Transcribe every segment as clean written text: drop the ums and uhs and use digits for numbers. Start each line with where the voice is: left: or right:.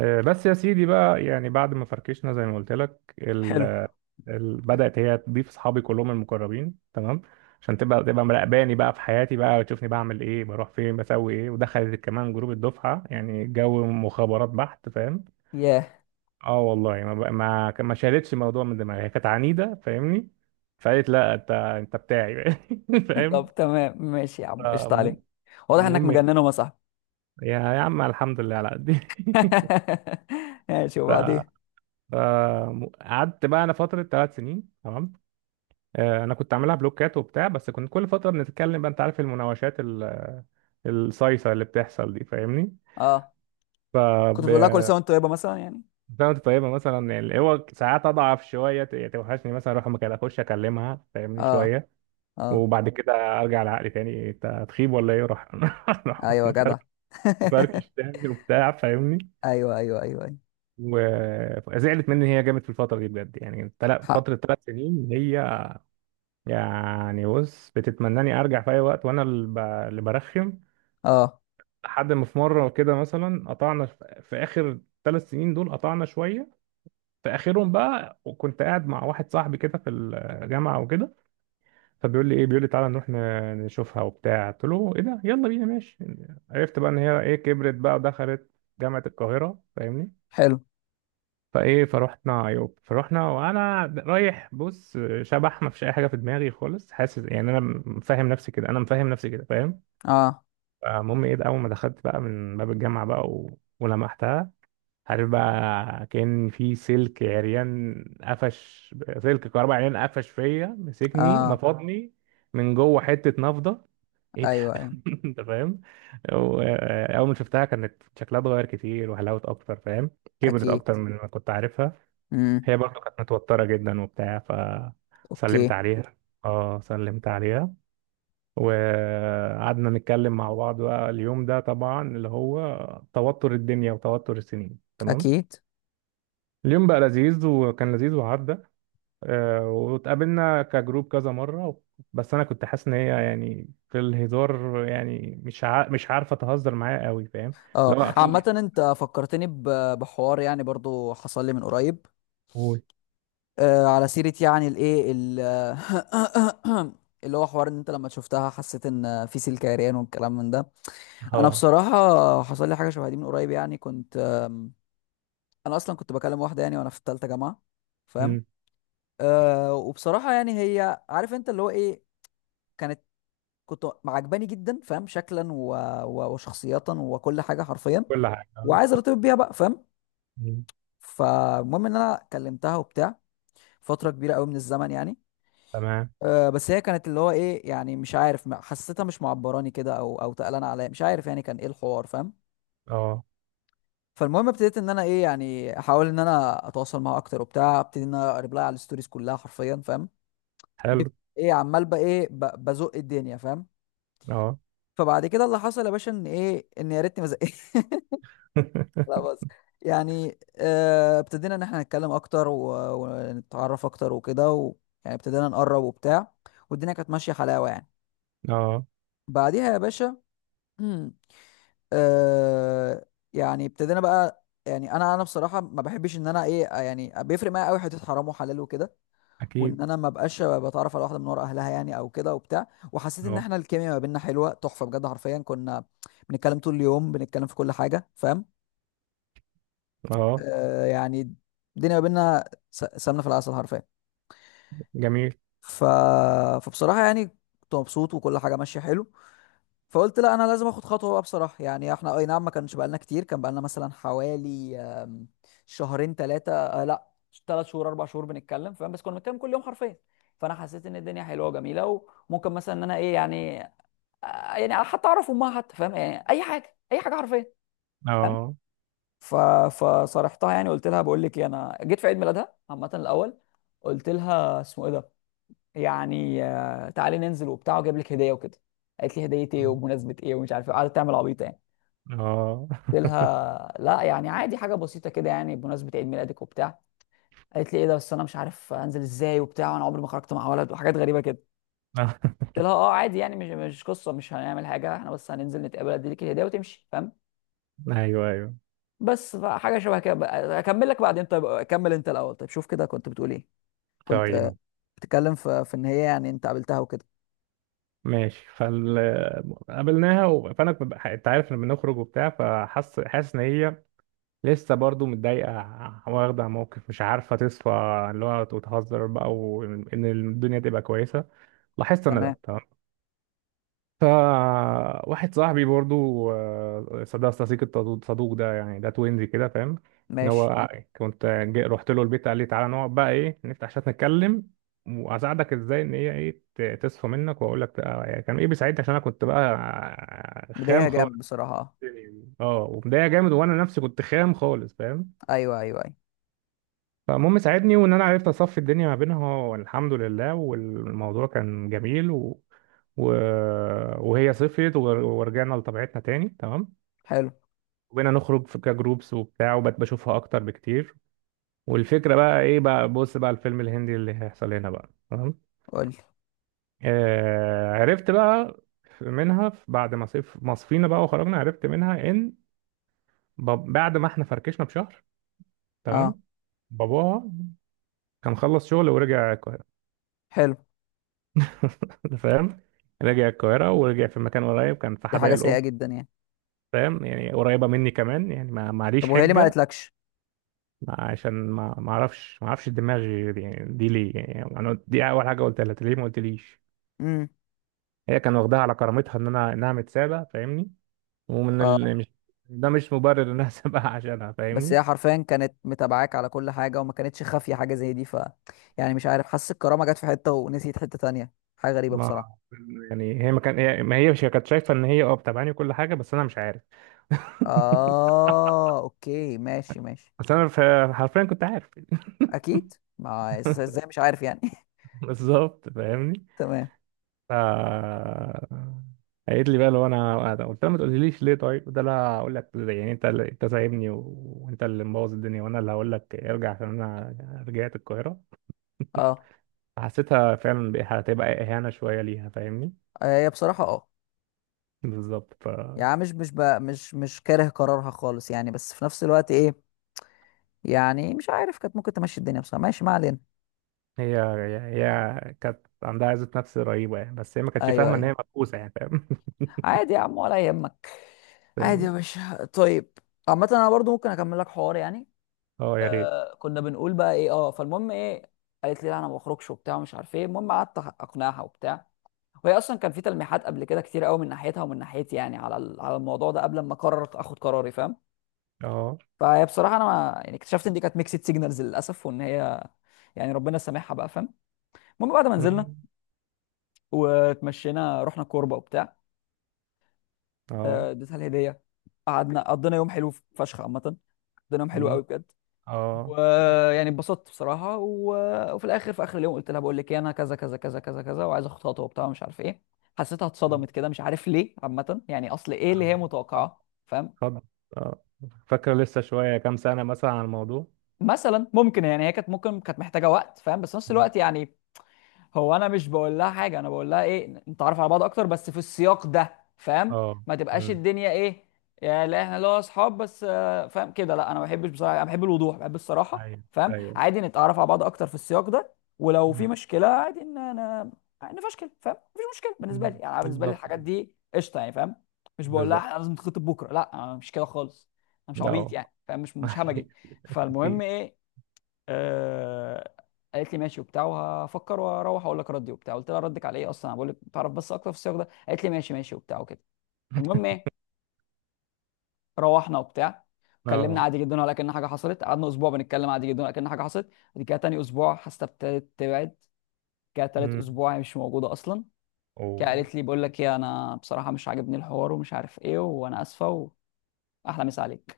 right: بس يا سيدي بقى يعني بعد ما فركشنا زي ما قلت لك
left: حلو.
right: بدأت هي تضيف اصحابي كلهم المقربين. تمام. عشان تبقى مراقباني بقى في حياتي بقى، وتشوفني بعمل ايه، بروح فين، بسوي ايه. ودخلت كمان جروب الدفعة، يعني جو مخابرات بحت، فاهم؟
left: ياه.
right: اه والله، ما بقى ما ما شالتش الموضوع من دماغي، هي كانت عنيدة فاهمني. فقالت لا انت انت بتاعي بقى. فاهم؟
left: طب، تمام، ماشي يا عم، قشطة عليك.
right: فالمهم-
left: واضح انك
right: المهم
left: مجنن
right: ايه،
left: وما صاحبي.
right: يا عم، الحمد لله على
left: ماشي،
right: قد
left: وبعدين؟
right: فقعدت بقى انا فتره 3 سنين، تمام. انا كنت عاملها بلوكات وبتاع، بس كنت كل فتره بنتكلم بقى، انت عارف المناوشات الصيصه اللي بتحصل دي فاهمني.
left: اه، كنت بتقول لها كل
right: فكانت
left: سنه وانت طيبه مثلا يعني.
right: طيبه مثلا يعني. هو ساعات اضعف شويه، يعني توحشني مثلا، اروح مكان اخش اكلمها فاهمني
left: اه.
right: شويه.
left: اه.
right: وبعد كده ارجع لعقلي تاني، انت هتخيب ولا ايه، راح راح
left: ايوه جدع.
right: مفركش مفركش تاني وبتاع فاهمني.
left: ايوه، ايوه، ايوه، ايوه.
right: وزعلت مني هي جامد في الفتره دي بجد يعني،
left: حق.
right: فتره ثلاث سنين هي يعني. بص، بتتمناني ارجع في اي وقت، وانا اللي اللي برخم.
left: اه.
right: لحد ما في مره كده مثلا قطعنا، في اخر 3 سنين دول قطعنا شويه، في اخرهم بقى. وكنت قاعد مع واحد صاحبي كده في الجامعه وكده، فبيقول لي ايه، بيقول لي تعالى نروح نشوفها وبتاع. قلت له ايه ده، يلا بينا ماشي. عرفت بقى ان هي ايه، كبرت بقى، ودخلت جامعه القاهره فاهمني.
left: حلو.
right: فروحنا عيوب، فروحنا وانا رايح، بص، شبح، ما فيش اي حاجه في دماغي خالص، حاسس يعني انا مفهم نفسي كده، انا مفهم نفسي كده فاهم.
left: اه.
right: المهم ايه ده، اول ما دخلت بقى من باب الجامعه بقى ولمحتها، عارف بقى، كان في سلك عريان، قفش سلك كهرباء عريان، قفش فيا، مسكني
left: اه.
right: نفضني من جوه حته نفضه، ايه ده
left: ايوه، ايوه.
right: انت فاهم. و- اول ما شفتها كانت شكلها اتغير كتير، وحلاوه اكتر فاهم، كبرت
left: اكيد.
right: اكتر من ما كنت عارفها.
left: امم.
right: هي برضو كانت متوترة جدا وبتاع. فسلمت
left: اوكي.
right: عليها، اه سلمت عليها، وقعدنا نتكلم مع بعض بقى اليوم ده. طبعا اللي هو توتر الدنيا وتوتر السنين تمام.
left: اكيد.
right: اليوم بقى لذيذ، وكان لذيذ وعدى. واتقابلنا كجروب كذا مرة. بس انا كنت حاسس ان هي يعني في الهزار يعني مش عارفة تهزر معايا قوي فاهم.
left: اه.
right: لا،
left: عامة
right: في.
left: انت فكرتني ب- بحوار يعني، برضو حصل لي من قريب.
right: قول.
left: على سيرة يعني الايه اللي هو حوار ان انت لما شفتها حسيت ان في سلك عريان والكلام من ده. انا
right: اه.
left: بصراحة حصل لي حاجة شبه دي من قريب، يعني كنت. انا اصلا كنت بكلم واحدة يعني وانا في التالتة جامعة. فاهم؟
right: أمم،
left: وبصراحة يعني، هي عارف انت اللي هو ايه، كانت كنت عجباني جدا، فاهم، شكلا و... و... وشخصية وكل حاجة حرفيا،
right: كل حاجة.
left: وعايز ارتبط بيها بقى، فاهم.
right: أمم،
left: فالمهم ان انا كلمتها وبتاع فترة كبيرة قوي من الزمن يعني.
right: تمام.
left: بس هي كانت اللي هو ايه، يعني مش عارف، حسيتها مش معبراني كده او او تقلانه عليا، مش عارف يعني كان ايه الحوار، فاهم.
right: اه.
left: فالمهم ابتديت ان انا ايه يعني، احاول ان انا اتواصل معاها اكتر وبتاع، ابتدي ان انا اقرب لها على الستوريز كلها حرفيا، فاهم.
right: حلو.
left: جيت ايه، عمال بقى ايه ب- بزق الدنيا، فاهم.
right: اه
left: فبعد كده اللي حصل يا باشا ان ايه، ان يا ريتني ما زقتش. لا بس يعني، ابتدينا ان احنا نتكلم اكتر و- ونتعرف اكتر وكده يعني ابتدينا نقرب وبتاع، والدنيا كانت ماشيه حلاوه يعني.
right: اه،
left: بعديها يا باشا، آه يعني ابتدينا بقى، يعني انا بصراحه ما بحبش ان انا ايه يعني، بيفرق معايا قوي حته حرام وحلال وكده، وان
right: اكيد.
left: انا ما بقاش بتعرف على واحده من ورا اهلها، يعني او كده وبتاع. وحسيت ان
right: اه.
left: احنا الكيمياء ما بيننا حلوه تحفه بجد، حرفيا كنا بنتكلم طول اليوم، بنتكلم في كل حاجه، فاهم.
right: اه،
left: يعني الدنيا ما بيننا س- سمنه في العسل حرفيا.
right: جميل.
left: ف... فبصراحه يعني كنت مبسوط وكل حاجه ماشيه حلو. فقلت لا، انا لازم اخد خطوه بقى، بصراحه يعني احنا اي نعم ما كانش بقالنا كتير، كان بقالنا مثلا حوالي، شهرين، ثلاثه لا 3 شهور، 4 شهور بنتكلم، فاهم، بس كنا بنتكلم كل يوم حرفيا. فانا حسيت ان الدنيا حلوه وجميله، وممكن مثلا ان انا ايه يعني، يعني حتى اعرف امها حتى، فاهم، يعني اي حاجه اي حاجه حرفيا، فاهم.
right: اه.
left: ف فصارحتها يعني، قلت لها بقول لك ايه، انا جيت في عيد ميلادها عامه الاول، قلت لها اسمه ايه ده، يعني تعالي ننزل وبتاع، واجيب لك هديه وكده. قالت لي هديه ايه، وبمناسبه ايه، ومش عارف ايه، قعدت تعمل عبيطه يعني.
right: اه
left: قلت لها لا يعني، عادي حاجه بسيطه كده يعني، بمناسبه عيد ميلادك وبتاع. قالت لي ايه ده، بس انا مش عارف انزل ازاي وبتاع، وانا عمري ما خرجت مع ولد وحاجات غريبه كده. قلت لها اه عادي يعني، مش قصه، مش هنعمل حاجه، احنا بس هننزل نتقابل، اديلك الهديه وتمشي، فاهم.
right: ايوه، ايوه.
left: بس حاجه شبه كده اكمل لك بعدين، طيب اكمل انت الاول، طيب شوف كده، كنت بتقول ايه، كنت
right: طيب.
left: بتتكلم في ان هي يعني انت قابلتها وكده.
right: ماشي. فال، قابلناها فانا كنت انت عارف لما بنخرج وبتاع، حاسس ان هي لسه برضو متضايقه، واخده موقف، مش عارفه تصفى، اللي هو وتهزر بقى، وان الدنيا تبقى كويسه. لاحظت انا
left: تمام.
right: ده. فواحد صاحبي برضو، صدق صديق الصدوق صدوق ده، يعني ده توينزي كده فاهم، ان
left: ماشي.
right: هو كنت جاي رحت له البيت، قال لي تعالى نقعد بقى ايه، نفتح عشان نتكلم، واساعدك ازاي ان هي ايه تصفى منك. واقول لك يعني كان ايه بيساعدني عشان انا كنت بقى خام
left: بداية
right: خالص.
left: جامد بصراحه. اه.
right: اه، ومضايق جامد، وانا نفسي كنت خام خالص فاهم.
left: ايوه، ايوه، ايوه.
right: فالمهم ساعدني، وان انا عرفت اصفي الدنيا ما بينها، والحمد لله، والموضوع كان جميل و... وهي صفيت ورجعنا لطبيعتنا تاني، تمام.
left: حلو.
right: وبقينا نخرج في كجروبس وبتاع، وبقت بشوفها اكتر بكتير. والفكره بقى ايه بقى، بص بقى، الفيلم الهندي اللي هيحصل هنا بقى، تمام.
left: قول لي.
right: آه، عرفت بقى منها، بعد ما صف ما صفينا بقى وخرجنا، عرفت منها ان بعد ما احنا فركشنا بشهر،
left: اه.
right: تمام. باباها كان خلص شغل ورجع.
left: حلو.
right: أنت فاهم. رجع القاهرة، ورجع في مكان قريب، كان في
left: دي
right: حدائق
left: حاجه سيئه
right: القبة،
left: جدا يعني.
right: فاهم؟ يعني قريبة مني كمان، يعني ما
left: طب
right: معليش
left: وهي ليه ما
right: حجة.
left: قالتلكش؟
right: عشان ما اعرفش دماغي دي, ليه يعني. انا دي اول حاجة قلتها لها، "أنت ليه ما قلتليش؟"
left: امم.
right: هي كان واخداها على كرامتها، ان انا انها متسابة فاهمني.
left: اه.
right: مش ده، مش مبرر انها سابقة عشانها
left: بس
right: فاهمني.
left: هي حرفيا كانت متابعاك على كل حاجة، وما كانتش خافية حاجة زي دي، يعني مش عارف، حاسس الكرامة جت في حتة ونسيت حتة تانية، حاجة غريبة
right: ما
left: بصراحة.
right: يعني هي ما هي مش كانت شايفة ان هي اه بتابعني وكل حاجة، بس انا مش عارف.
left: اه. اوكي، ماشي ماشي.
right: بس انا حرفيا كنت عارف
left: اكيد، ما ازاي مش عارف يعني.
right: بالظبط فاهمني.
left: تمام.
right: ف، قالت لي بقى، لو انا، قلت لها ما تقوليليش ليه؟ طيب ده، لا هقول لك يعني، انت اللي انت سايبني، وانت اللي مبوظ الدنيا، وانا اللي هقول لك ارجع عشان انا رجعت القاهره.
left: اه.
right: حسيتها فعلا هتبقى اهانه شويه ليها فاهمني.
left: هي بصراحة اه
right: بالظبط. ف،
left: يعني، مش مش كاره قرارها خالص يعني، بس في نفس الوقت ايه، يعني مش عارف، كانت ممكن تمشي الدنيا بصراحة، ماشي ما علينا.
right: هي هي كانت عندها عزة نفس رهيبة يعني، بس هي ما كانتش
left: ايوه،
right: فاهمة إن
left: ايوه.
right: هي مبؤوسة يعني فاهم.
left: عادي يا عم ولا يهمك. عادي يا
right: فاهمني.
left: باشا. طيب، عامة انا برضو ممكن اكمل لك حوار يعني،
right: اه، يا ريت.
left: كنا بنقول بقى ايه، اه فالمهم ايه، قالت لي لا انا ما بخرجش وبتاع، ومش عارف ايه، المهم قعدت اقنعها وبتاع، وهي اصلا كان في تلميحات قبل كده كتير قوي، من ناحيتها ومن ناحيتي يعني، على الموضوع ده قبل ما قررت اخد قراري، فاهم.
right: اه.
left: فهي بصراحه، انا ما يعني اكتشفت ان دي كانت ميكسد سيجنالز للاسف، وان هي يعني ربنا سامحها بقى، فاهم. المهم، بعد ما نزلنا
right: مم.
left: واتمشينا رحنا كوربه وبتاع،
right: اه.
left: اديتها الهديه، قعدنا قضينا يوم حلو فشخ عامه، قضينا يوم حلو
right: مم.
left: قوي بجد،
right: اه.
left: ويعني اتبسطت بصراحه. وفي الاخر، في اخر اليوم قلت لها بقول لك ايه، انا كذا كذا كذا كذا كذا، وعايز اخد خطوه وبتاع، مش عارف ايه. حسيتها
right: مم.
left: اتصدمت كده، مش عارف ليه، عامه يعني اصل ايه اللي هي
right: اه.
left: متوقعاه، فاهم.
right: خد. آه. فاكرة لسه شوية كام سنة مثلا عن الموضوع.
left: مثلا ممكن يعني هي كانت ممكن كانت محتاجه وقت، فاهم، بس في نفس
right: مم.
left: الوقت يعني، هو انا مش بقول لها حاجه، انا بقول لها ايه، نتعرف على بعض اكتر بس في السياق ده، فاهم،
right: اه.
left: ما تبقاش
right: امم.
left: الدنيا ايه، يا لا احنا لو اصحاب بس، فاهم كده، لا انا ما بحبش بصراحه، انا بحب الوضوح، بحب الصراحه،
right: ايوه،
left: فاهم،
right: ايوه.
left: عادي نتعرف على بعض اكتر في السياق ده، ولو في
right: مم.
left: مشكله عادي ان انا نفشكل، فاهم، مفيش مشكله بالنسبه لي
right: مم.
left: يعني، أنا بالنسبه لي
right: بالظبط.
left: الحاجات دي قشطه يعني، فاهم. مش بقول لها
right: بالظبط.
left: احنا لازم نتخطب بكره، لا أنا مش كده خالص، انا مش عبيط
right: اه
left: يعني، فاهم، مش مش همجي.
right: اكيد.
left: فالمهم
right: أكيد.
left: ايه، آه قالت لي ماشي وبتاع، وهفكر واروح اقول لك ردي وبتاع، قلت لها ردك على ايه اصلا، انا بقول لك تعرف بس اكتر في السياق ده، قالت لي ماشي ماشي وبتاع وكده. المهم ايه، روحنا وبتاع، اتكلمنا
right: اه.
left: عادي جدا ولا كأن حاجه حصلت، قعدنا اسبوع بنتكلم عادي جدا ولا كأن حاجه حصلت، بعد كده تاني اسبوع حاسه ابتدت تبعد كده، تالت
right: امم.
left: اسبوع هي مش موجوده اصلا كده،
right: اوه.
left: قالت لي بقول لك ايه، انا بصراحه مش عاجبني الحوار، ومش عارف ايه، وانا اسفه، واحلى مسا عليك.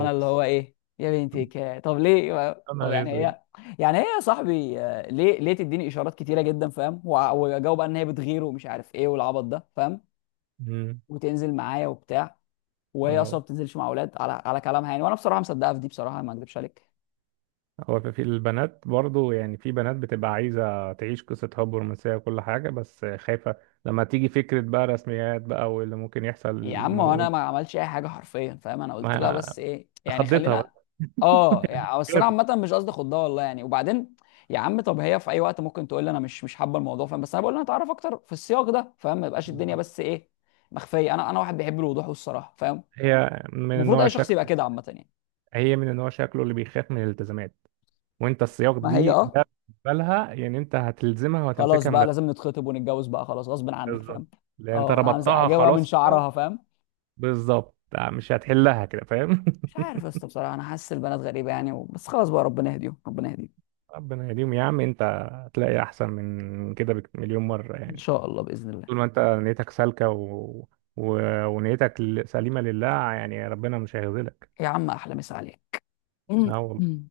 left: انا اللي هو ايه، يا بنتي طب ليه،
right: يا
left: طب
right: نهار
left: يعني
right: اسود.
left: هي، يا صاحبي، ليه ليه تديني اشارات كتيره جدا، فاهم، واجاوب بقى ان هي بتغير، ومش عارف ايه، والعبط ده، فاهم،
right: امم.
left: وتنزل معايا وبتاع، وهي اصلا
right: اه.
left: ما بتنزلش مع اولاد على كلامها يعني، وانا بصراحه مصدقها في دي، بصراحه ما اكذبش عليك.
right: هو في، في البنات برضو يعني، في بنات بتبقى عايزة تعيش قصة حب رومانسية وكل حاجة، بس خايفة لما تيجي فكرة بقى رسميات بقى واللي ممكن يحصل
left: يا عم هو
right: الموضوع.
left: انا ما عملتش اي حاجه حرفيا، فاهم، انا قلت لها
right: ما
left: بس ايه، يعني
right: خضتها
left: خلينا
right: بقى.
left: اه يعني، بس انا
right: خافت.
left: عامه مش قصدي خدها والله يعني، وبعدين يا عم طب هي في اي وقت ممكن تقول لي انا مش حابه الموضوع، فاهم، بس انا بقول لها اتعرف اكتر في السياق ده، فاهم، ما يبقاش الدنيا بس ايه مخفيه، انا واحد بيحب الوضوح والصراحه، فاهم،
right: هي من
left: المفروض
right: النوع
left: اي شخص يبقى
right: شكله
left: كده عامه يعني.
right: هي من النوع شكله اللي بيخاف من الالتزامات. وانت السياق
left: ما هي اه،
right: ده بالنسبه لها، يعني انت هتلزمها
left: خلاص
right: وهتمسكها من
left: بقى
right: ده.
left: لازم نتخطب ونتجوز بقى، خلاص غصب عنك،
right: بالظبط،
left: فاهم.
right: لان انت
left: اه، همسك
right: ربطتها
left: اجيبها من
right: خلاص كده.
left: شعرها، فاهم.
right: بالظبط، مش هتحلها كده فاهم.
left: مش عارف يا اسطى بصراحه، انا حاسس البنات غريبه يعني، بس خلاص بقى، ربنا يهديهم ربنا يهديهم،
right: ربنا يديم يا عم انت. هتلاقي احسن من كده مليون مره
left: ان
right: يعني.
left: شاء الله، باذن الله.
right: طول ما انت نيتك سالكه و... ونيتك سليمه لله يعني، ربنا مش هيخذلك.
left: يا عم احلى مسا عليك.
right: لا والله.
left: مم.